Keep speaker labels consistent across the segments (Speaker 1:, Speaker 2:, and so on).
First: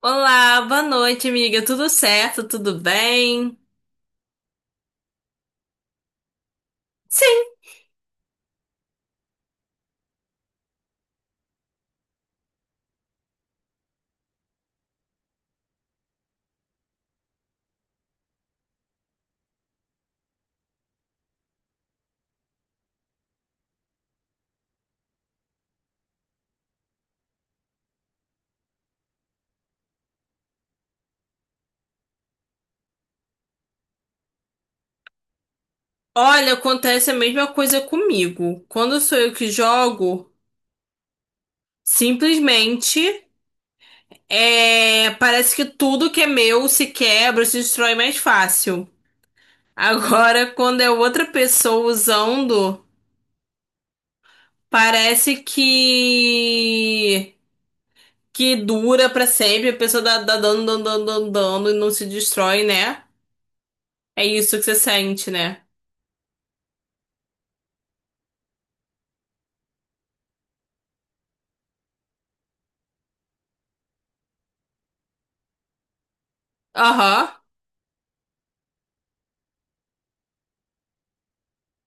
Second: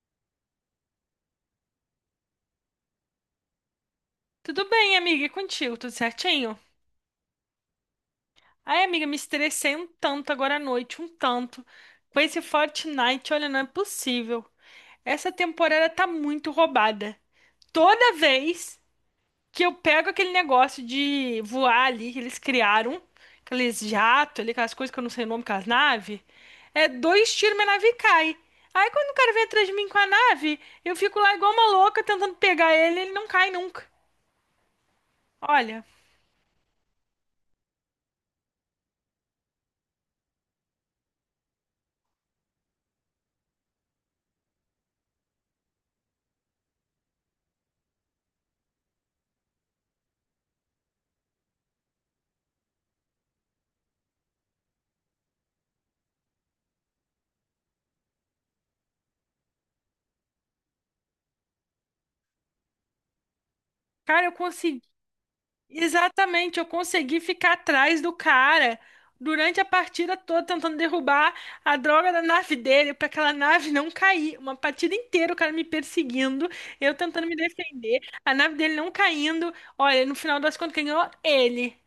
Speaker 1: Olá, boa noite, amiga. Tudo certo? Tudo bem?
Speaker 2: Tudo bem, amiga, e contigo? Tudo certinho?
Speaker 1: Sim.
Speaker 2: Ai, amiga, me estressei um tanto agora à noite, um tanto. Com esse Fortnite, olha, não é possível. Essa temporada tá muito roubada. Toda vez que eu pego aquele negócio de voar ali que eles criaram, aqueles jatos ali, aquelas coisas que eu não sei o nome, aquelas naves, é dois tiros, minha nave cai. Aí quando o cara vem atrás de mim com a nave, eu fico lá igual uma louca tentando pegar ele, ele não cai nunca. Olha,
Speaker 1: Olha, acontece a mesma coisa comigo. Quando sou eu que jogo, simplesmente parece que tudo que é meu se quebra, se destrói mais fácil. Agora, quando é outra pessoa usando, parece que dura pra sempre. A pessoa dá, dá dando, dando, dando, dando e não se destrói, né? É
Speaker 2: cara, eu
Speaker 1: isso que você
Speaker 2: consegui.
Speaker 1: sente, né?
Speaker 2: Exatamente, eu consegui ficar atrás do cara durante a partida toda tentando derrubar a droga da nave dele para aquela nave não cair. Uma partida inteira o cara me perseguindo, eu tentando
Speaker 1: Aham.
Speaker 2: me defender, a nave dele não caindo. Olha, no final das contas, quem ganhou? Ele.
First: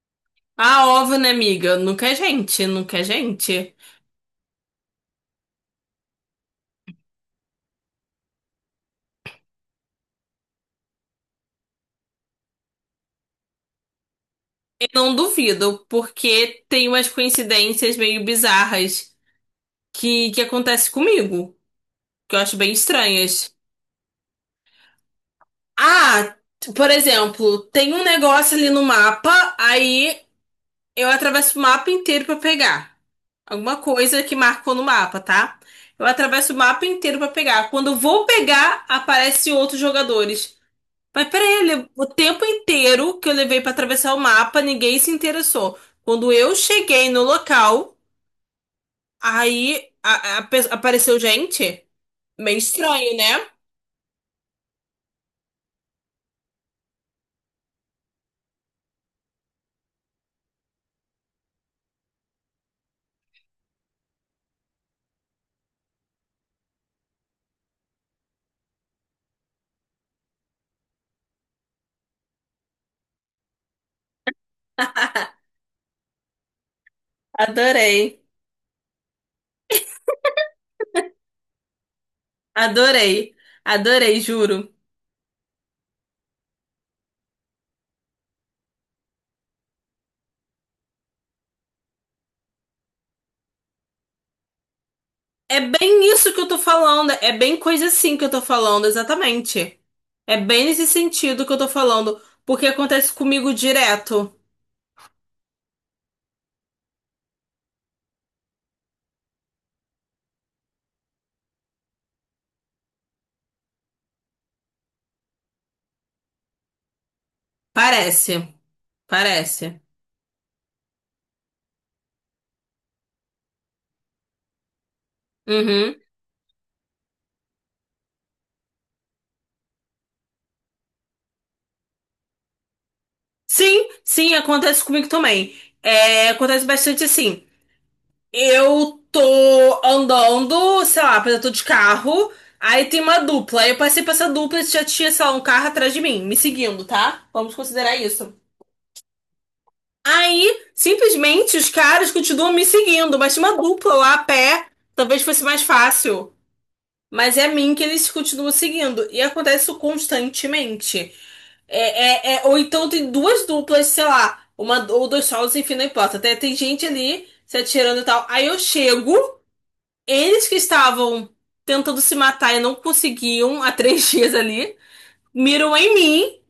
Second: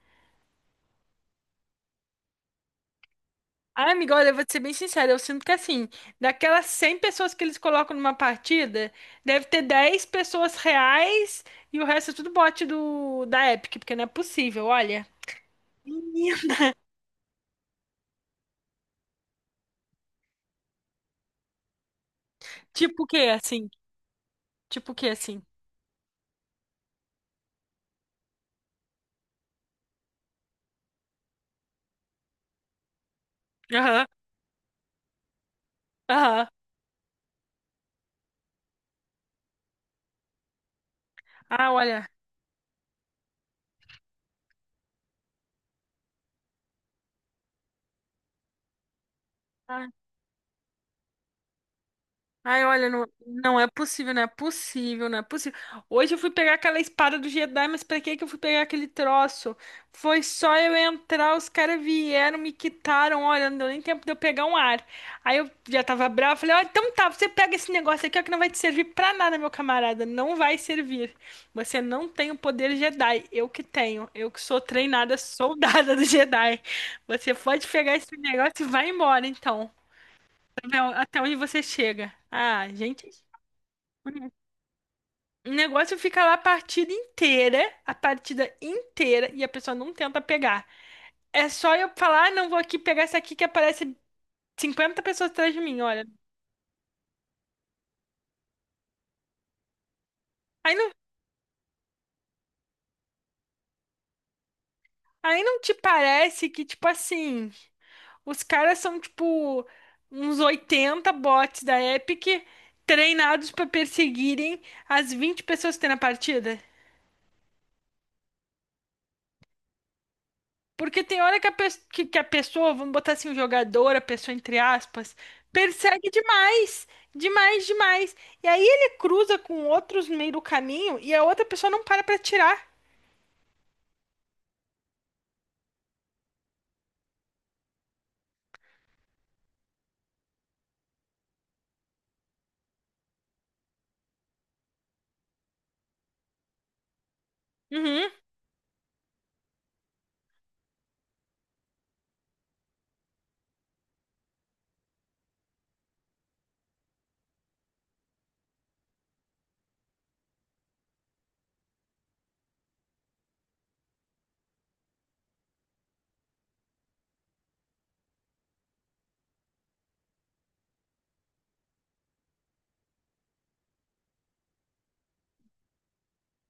Speaker 1: Ah, óbvio, né, amiga? Nunca é gente, nunca é gente.
Speaker 2: Ah, amiga, olha, eu vou te ser bem sincera, eu sinto que assim, daquelas 100 pessoas que eles colocam numa partida, deve ter 10 pessoas reais e o resto é tudo bot do da Epic, porque não é possível,
Speaker 1: Eu
Speaker 2: olha.
Speaker 1: não duvido,
Speaker 2: Menino.
Speaker 1: porque tem umas coincidências meio bizarras que acontecem comigo, que eu acho bem
Speaker 2: Tipo o quê,
Speaker 1: estranhas.
Speaker 2: assim? Tipo o quê, assim?
Speaker 1: Ah, por exemplo, tem um negócio ali no mapa, aí eu atravesso o mapa inteiro pra pegar. Alguma
Speaker 2: Aham,
Speaker 1: coisa que marcou no mapa, tá? Eu
Speaker 2: aham.
Speaker 1: atravesso o mapa inteiro pra pegar. Quando eu vou pegar, aparecem outros jogadores. Mas peraí,
Speaker 2: Ah,
Speaker 1: o
Speaker 2: olha.
Speaker 1: tempo inteiro que eu levei pra atravessar o mapa, ninguém se interessou. Quando eu cheguei no local,
Speaker 2: Ah,
Speaker 1: aí a pe- apareceu gente. Meio
Speaker 2: ai, olha, não,
Speaker 1: estranho, né?
Speaker 2: não é possível, não é possível, não é possível. Hoje eu fui pegar aquela espada do Jedi, mas pra que que eu fui pegar aquele troço? Foi só eu entrar, os caras vieram, me quitaram, olha, não deu nem tempo de eu pegar um ar. Aí eu já tava brava, falei, ó, então tá, você pega esse negócio aqui, ó, que não vai te servir pra nada, meu camarada, não vai servir. Você não tem o poder Jedi, eu que tenho, eu que sou treinada soldada do Jedi. Você pode pegar esse
Speaker 1: Adorei,
Speaker 2: negócio e vai embora, então. Não, até onde você chega. Ah, gente.
Speaker 1: adorei, adorei, juro.
Speaker 2: O negócio fica lá a partida inteira, e a pessoa não tenta pegar. É só eu falar, ah, não vou aqui pegar essa aqui que aparece 50 pessoas atrás
Speaker 1: É
Speaker 2: de mim, olha.
Speaker 1: bem isso que eu tô falando, é bem coisa assim que eu tô falando, exatamente. É bem
Speaker 2: Aí
Speaker 1: nesse
Speaker 2: não,
Speaker 1: sentido que eu tô falando, porque acontece comigo direto.
Speaker 2: aí não te parece que, tipo assim, os caras são, tipo, uns 80 bots da Epic treinados pra perseguirem as 20 pessoas que tem na partida?
Speaker 1: Parece, parece.
Speaker 2: Porque tem hora que a pessoa, vamos botar assim, o jogador, a pessoa entre aspas,
Speaker 1: Uhum.
Speaker 2: persegue demais, demais, demais. E aí ele cruza com outros no meio do caminho e a outra pessoa não para pra tirar.
Speaker 1: Sim, sim, acontece comigo também. É, acontece bastante assim. Eu tô andando, sei lá, por exemplo, eu tô de carro, aí tem uma dupla. Aí eu passei pra essa dupla e já tinha, sei lá, um carro atrás de mim, me seguindo, tá? Vamos considerar
Speaker 2: Uhum.
Speaker 1: isso. Aí, simplesmente, os caras continuam me seguindo, mas tinha uma dupla lá a pé. Talvez fosse mais fácil. Mas é a mim que eles continuam seguindo. E acontece isso constantemente. Ou então tem duas duplas, sei lá, uma ou dois solos, enfim, não importa. Tem gente ali se atirando e tal. Aí eu chego, eles que estavam tentando se matar e não conseguiam há 3 dias ali, miram em mim,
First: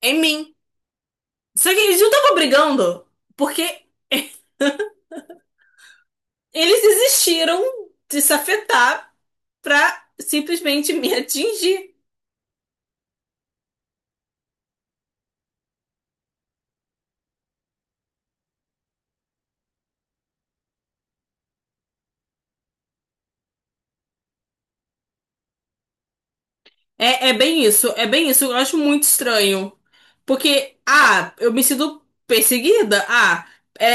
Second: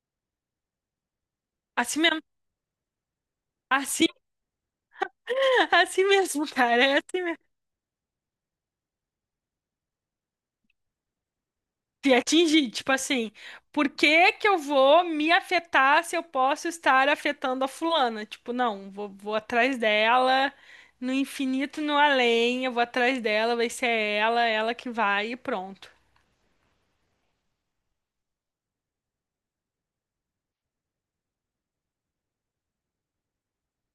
Speaker 1: em mim. Só que eles
Speaker 2: Assim
Speaker 1: não
Speaker 2: mesmo.
Speaker 1: estavam brigando, porque
Speaker 2: Assim, assim mesmo,
Speaker 1: eles
Speaker 2: cara. É assim mesmo.
Speaker 1: desistiram de se afetar pra simplesmente me atingir.
Speaker 2: Te atingir, tipo assim, por que que eu vou me afetar se eu posso estar afetando a fulana? Tipo, não, vou atrás dela, no infinito, no além, eu vou atrás dela, vai ser ela, ela que vai e pronto.
Speaker 1: É, é bem isso, é bem isso. Eu acho muito estranho. Porque, ah, eu me sinto perseguida. Ah, é,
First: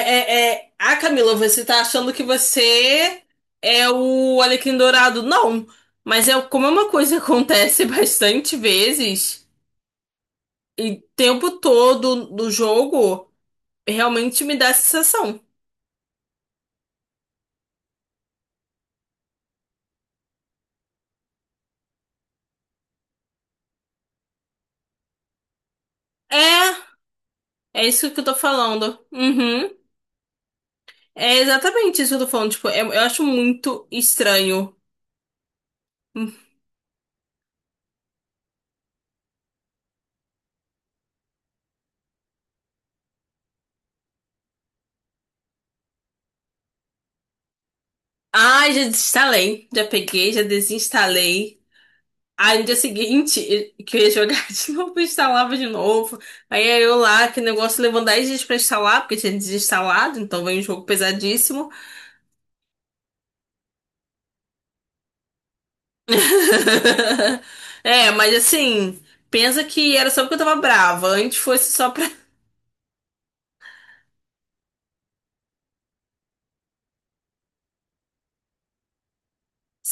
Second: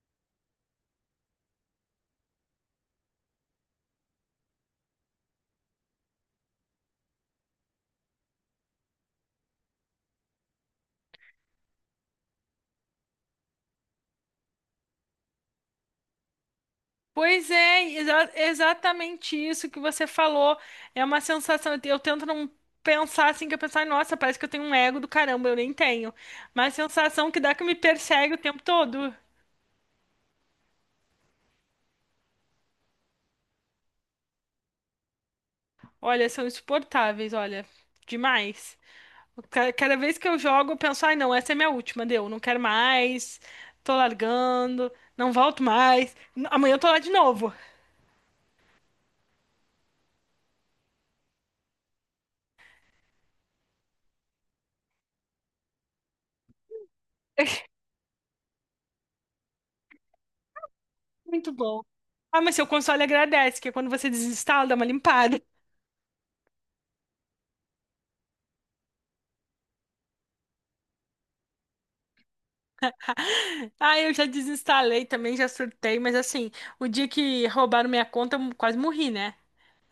Speaker 1: é, é. Ah, Camila, você tá achando que você é o Alecrim Dourado. Não, mas é como é uma coisa que acontece bastante vezes, e o tempo todo do jogo, realmente me dá essa sensação.
Speaker 2: Pois é, exatamente isso que você falou. É uma sensação, eu tento não pensar assim, que eu pensar, nossa, parece que eu tenho um ego do caramba, eu nem tenho. Mas a
Speaker 1: É,
Speaker 2: sensação que dá que me
Speaker 1: é isso que eu
Speaker 2: persegue
Speaker 1: tô
Speaker 2: o tempo
Speaker 1: falando.
Speaker 2: todo.
Speaker 1: Uhum. É exatamente isso que eu tô falando. Tipo, eu acho muito estranho.
Speaker 2: Olha, são insuportáveis, olha, demais. Cada vez que eu jogo, eu penso, ai, não, essa é minha última, deu, não quero mais, tô largando, não volto mais, amanhã eu tô lá de novo.
Speaker 1: Ai, já desinstalei. Já peguei, já desinstalei. Aí no dia seguinte, que eu ia jogar de novo, eu instalava de novo. Aí eu lá, que negócio levou 10 dias pra instalar, porque tinha desinstalado, então veio um jogo
Speaker 2: Muito
Speaker 1: pesadíssimo.
Speaker 2: bom. Ah, mas seu console agradece, que é quando você desinstala, dá uma limpada.
Speaker 1: É, mas assim, pensa que era só porque eu tava brava. Antes fosse só pra.
Speaker 2: Ah, eu já desinstalei também, já surtei, mas assim, o dia que roubaram minha conta, eu quase morri, né?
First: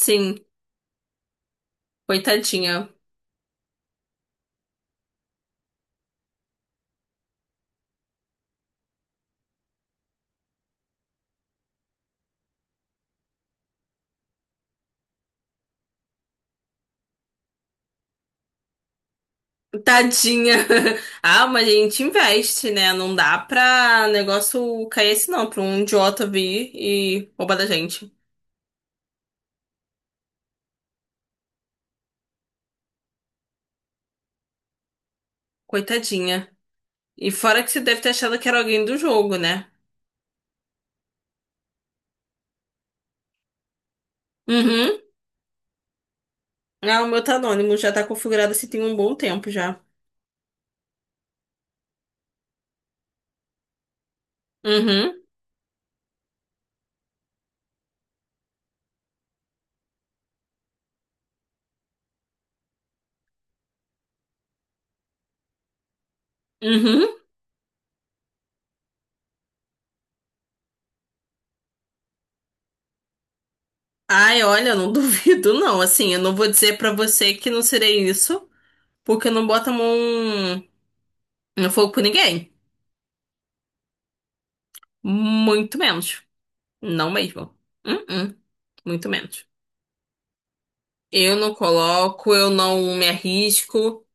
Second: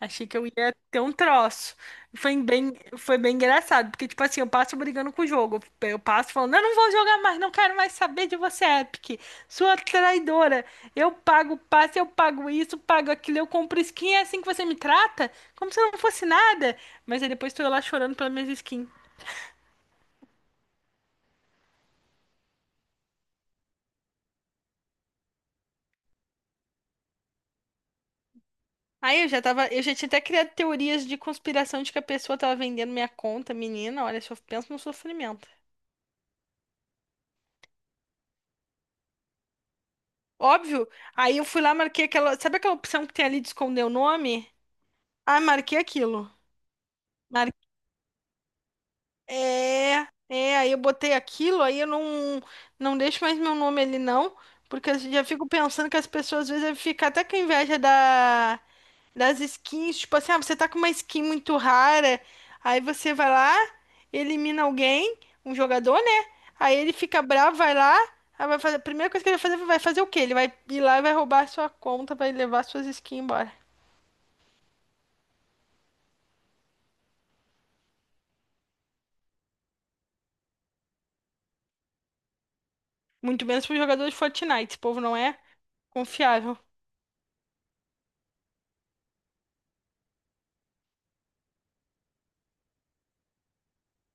Speaker 2: Achei que eu ia ter um troço. Foi bem,
Speaker 1: coitadinha.
Speaker 2: foi bem engraçado, porque, tipo assim, eu passo brigando com o jogo. Eu passo falando, eu não vou jogar mais, não quero mais saber de você, Epic. Sua traidora. Eu pago passe, eu pago isso, pago aquilo, eu compro skin, é assim que você me trata? Como se eu não fosse nada. Mas aí depois tô eu lá chorando pelas minhas skins.
Speaker 1: Tadinha. Ah, mas a gente investe, né? Não dá pra negócio cair assim, não, pra um idiota vir e roubar da gente.
Speaker 2: Aí eu já tinha até criado teorias de conspiração de que a pessoa tava vendendo minha conta, menina. Olha, só pensa no sofrimento.
Speaker 1: Coitadinha. E fora que você deve ter achado que era alguém do jogo, né?
Speaker 2: Óbvio. Aí eu fui lá, marquei aquela. Sabe aquela opção que tem ali de esconder o nome?
Speaker 1: Uhum.
Speaker 2: Ah, marquei aquilo.
Speaker 1: Ah, o meu tá anônimo, já tá configurado assim tem um bom tempo já.
Speaker 2: É, é, aí eu botei aquilo, aí eu não, não deixo mais meu nome ali não, porque eu
Speaker 1: Uhum.
Speaker 2: já fico pensando que as pessoas às vezes devem ficar até com inveja da, das skins, tipo assim, ah, você tá com uma skin muito rara, aí você vai lá, elimina alguém, um jogador, né? Aí ele
Speaker 1: Uhum.
Speaker 2: fica bravo, vai lá, aí vai fazer, a primeira coisa que ele vai fazer o quê? Ele vai ir lá e vai roubar a sua conta, vai levar suas skins embora.
Speaker 1: Ai, olha, eu não duvido, não. Assim, eu não vou dizer pra você que não serei isso, porque eu não boto a mão no fogo por ninguém.
Speaker 2: Muito menos pro jogador de Fortnite, esse povo não é
Speaker 1: Muito menos.
Speaker 2: confiável.
Speaker 1: Não mesmo. Uhum. Muito menos. Eu não coloco, eu não me arrisco,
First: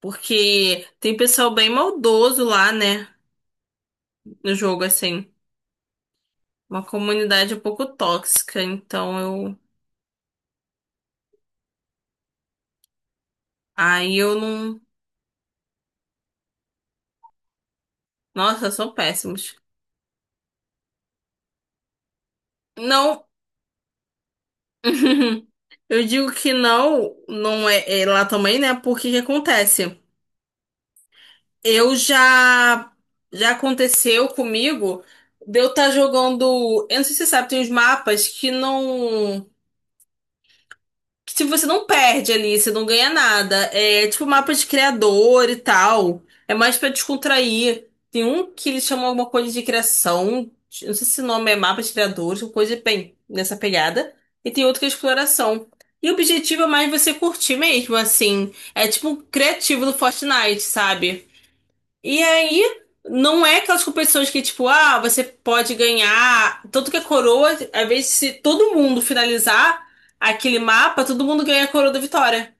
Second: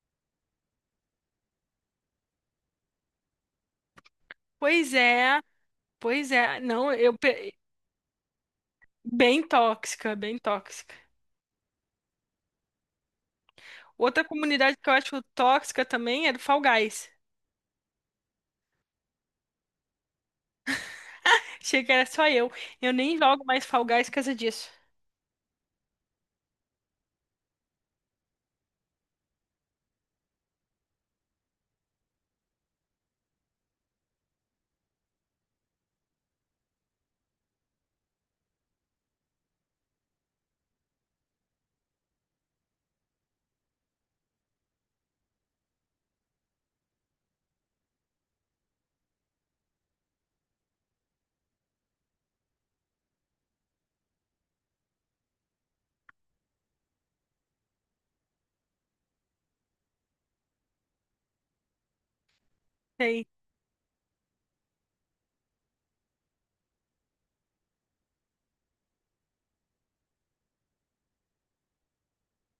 Speaker 1: porque tem pessoal bem maldoso lá, né? No jogo,
Speaker 2: Pois
Speaker 1: assim.
Speaker 2: é. Pois é,
Speaker 1: Uma
Speaker 2: não,
Speaker 1: comunidade um pouco tóxica, então
Speaker 2: bem
Speaker 1: eu.
Speaker 2: tóxica, bem tóxica.
Speaker 1: Aí
Speaker 2: Outra
Speaker 1: eu
Speaker 2: comunidade
Speaker 1: não.
Speaker 2: que eu acho tóxica também é do Fall Guys.
Speaker 1: Nossa, são péssimos.
Speaker 2: Achei que era só eu. Eu nem
Speaker 1: Não.
Speaker 2: jogo mais Fall Guys por causa disso.
Speaker 1: Eu digo que não, não é, é lá também, né? Porque que acontece? Eu já. Já aconteceu comigo de eu estar jogando. Eu não sei se você sabe, tem uns mapas que não. Que tipo, você não perde ali, você não ganha nada. É tipo mapa de criador e tal. É mais pra descontrair. Tem um que eles chamam alguma coisa de criação. Eu Não sei se o nome é mapa de criadores, alguma coisa bem nessa pegada. E tem outro que é exploração. E o objetivo é mais você curtir mesmo, assim. É tipo um criativo do Fortnite, sabe? E aí,
Speaker 2: Sei,
Speaker 1: não é aquelas competições que, tipo, ah, você pode ganhar. Tanto que a coroa, às vezes, se todo mundo finalizar aquele mapa, todo mundo ganha a coroa da vitória.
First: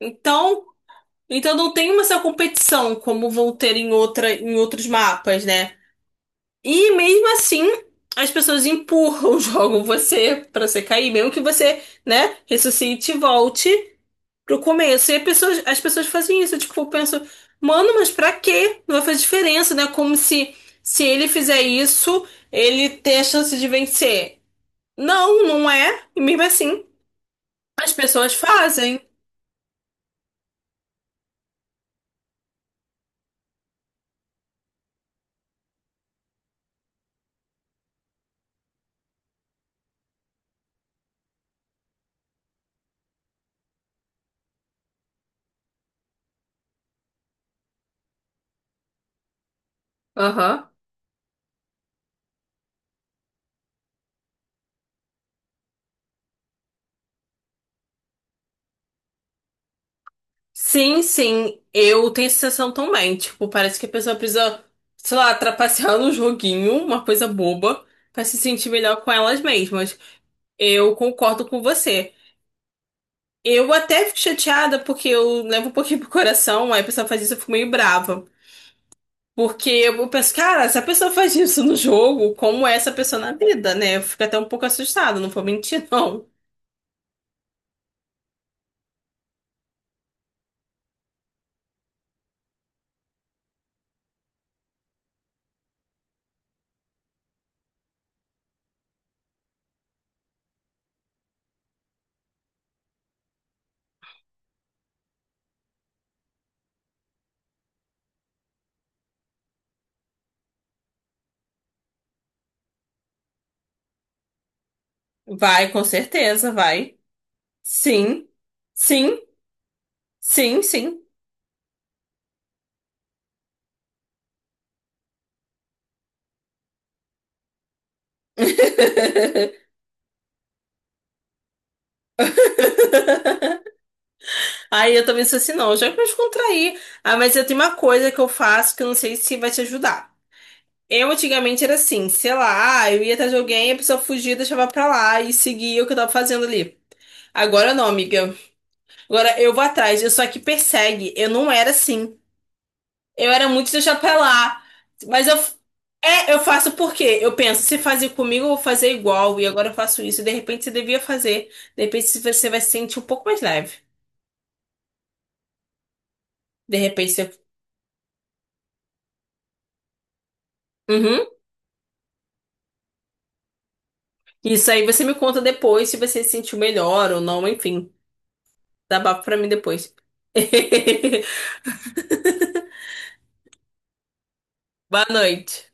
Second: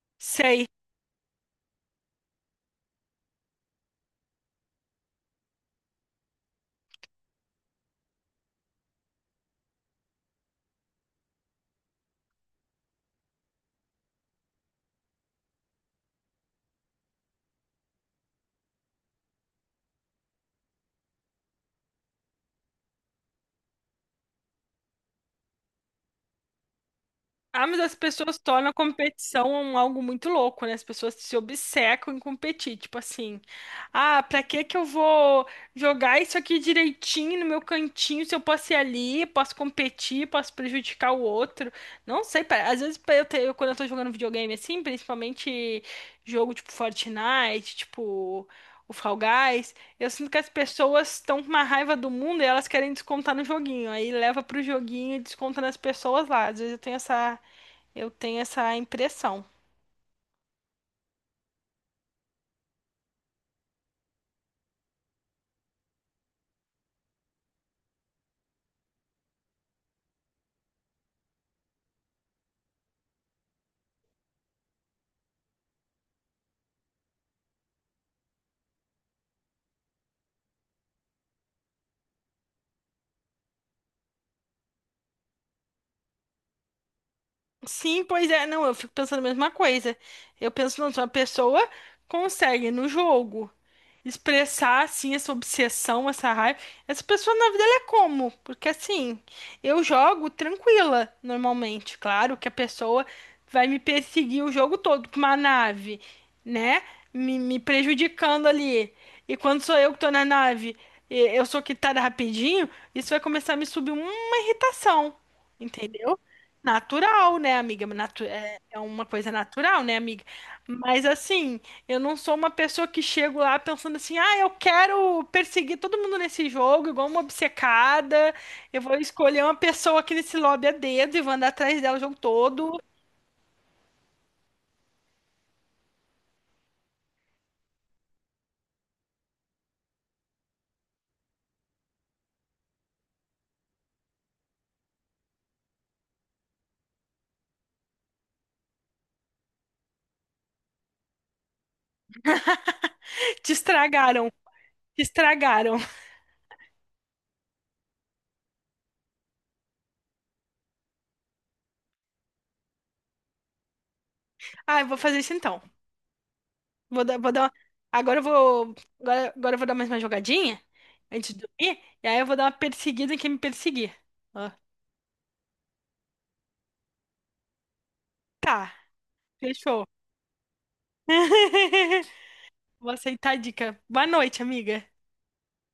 Speaker 1: Então,
Speaker 2: sei.
Speaker 1: então não tem uma essa competição como vão ter em outra, em outros mapas, né? E mesmo assim, as pessoas empurram, jogam você pra você cair, mesmo que você, né, ressuscite e volte pro começo. E as pessoas fazem isso, tipo, eu penso, mano, mas pra quê? Não vai fazer diferença, né? Como se se ele fizer isso, ele tem a chance de vencer. Não, não é. E mesmo assim,
Speaker 2: Ah, mas
Speaker 1: as
Speaker 2: as
Speaker 1: pessoas
Speaker 2: pessoas tornam a
Speaker 1: fazem.
Speaker 2: competição algo muito louco, né? As pessoas se obcecam em competir, tipo assim, ah, pra que que eu vou jogar isso aqui direitinho no meu cantinho se eu posso ir ali, posso competir, posso prejudicar o outro? Não sei, às vezes quando eu tô jogando videogame assim, principalmente jogo tipo Fortnite, tipo o Fall Guys, eu sinto que as
Speaker 1: Aham.
Speaker 2: pessoas estão com uma raiva do mundo e elas querem descontar no joguinho, aí leva pro joguinho e desconta nas pessoas lá. Às vezes eu tenho essa impressão.
Speaker 1: Sim, sim, eu tenho essa sensação também. Tipo, parece que a pessoa precisa, sei lá, trapacear no joguinho, uma coisa boba, pra se sentir melhor com elas mesmas. Eu concordo com você. Eu até fico chateada porque eu levo um pouquinho pro coração, aí a pessoa faz isso, eu fico meio brava. Porque eu penso, cara, se a pessoa faz isso no jogo, como é essa pessoa na vida, né? Eu fico até um pouco assustada, não vou mentir, não.
Speaker 2: Sim, pois é, não, eu fico pensando a mesma coisa. Eu penso, não, se uma pessoa consegue no jogo expressar assim essa obsessão, essa raiva, essa pessoa na vida ela é como? Porque assim, eu jogo tranquila normalmente, claro que a pessoa vai me perseguir o jogo todo com uma nave, né? Me prejudicando ali. E quando sou eu que tô na nave, e eu sou quitada rapidinho, isso vai começar a me subir uma irritação,
Speaker 1: Vai, com
Speaker 2: entendeu?
Speaker 1: certeza, vai.
Speaker 2: Natural, né, amiga? Natu-
Speaker 1: Sim,
Speaker 2: É é uma
Speaker 1: sim,
Speaker 2: coisa natural, né, amiga?
Speaker 1: sim, sim.
Speaker 2: Mas assim, eu não sou uma pessoa que chego lá pensando assim, ah, eu quero perseguir todo mundo nesse jogo, igual uma obcecada. Eu vou escolher uma pessoa aqui nesse lobby a dedo e vou andar atrás dela o jogo todo.
Speaker 1: Aí eu também sou assim, não, já que eu descontrair. Ah, mas eu tenho uma coisa que eu faço que eu não sei se vai te ajudar. Eu antigamente era assim, sei lá, "Ah, eu ia atrás de alguém, a pessoa fugia, deixava pra lá e seguia o que eu tava fazendo ali. Agora não, amiga. Agora eu vou atrás, eu só que persegue. Eu não era assim. Eu era
Speaker 2: Te
Speaker 1: muito de deixar pra
Speaker 2: estragaram,
Speaker 1: lá.
Speaker 2: te
Speaker 1: Mas eu.
Speaker 2: estragaram.
Speaker 1: É, eu faço por quê? Eu penso, se fazer comigo, eu vou fazer igual, e agora eu faço isso. E De repente você devia fazer. De repente você vai se sentir um pouco mais leve.
Speaker 2: Ah, eu vou fazer isso então.
Speaker 1: De
Speaker 2: Vou
Speaker 1: repente
Speaker 2: dar, vou
Speaker 1: você.
Speaker 2: dar uma. Agora eu vou. Agora eu vou dar mais uma jogadinha
Speaker 1: Uhum.
Speaker 2: antes de dormir. E aí eu vou dar uma perseguida em quem me perseguir. Ó.
Speaker 1: Isso aí você me conta depois se você se sentiu melhor ou não, enfim.
Speaker 2: Tá,
Speaker 1: Dá papo pra mim
Speaker 2: fechou.
Speaker 1: depois.
Speaker 2: Vou aceitar a dica. Boa noite, amiga.
Speaker 1: Boa noite.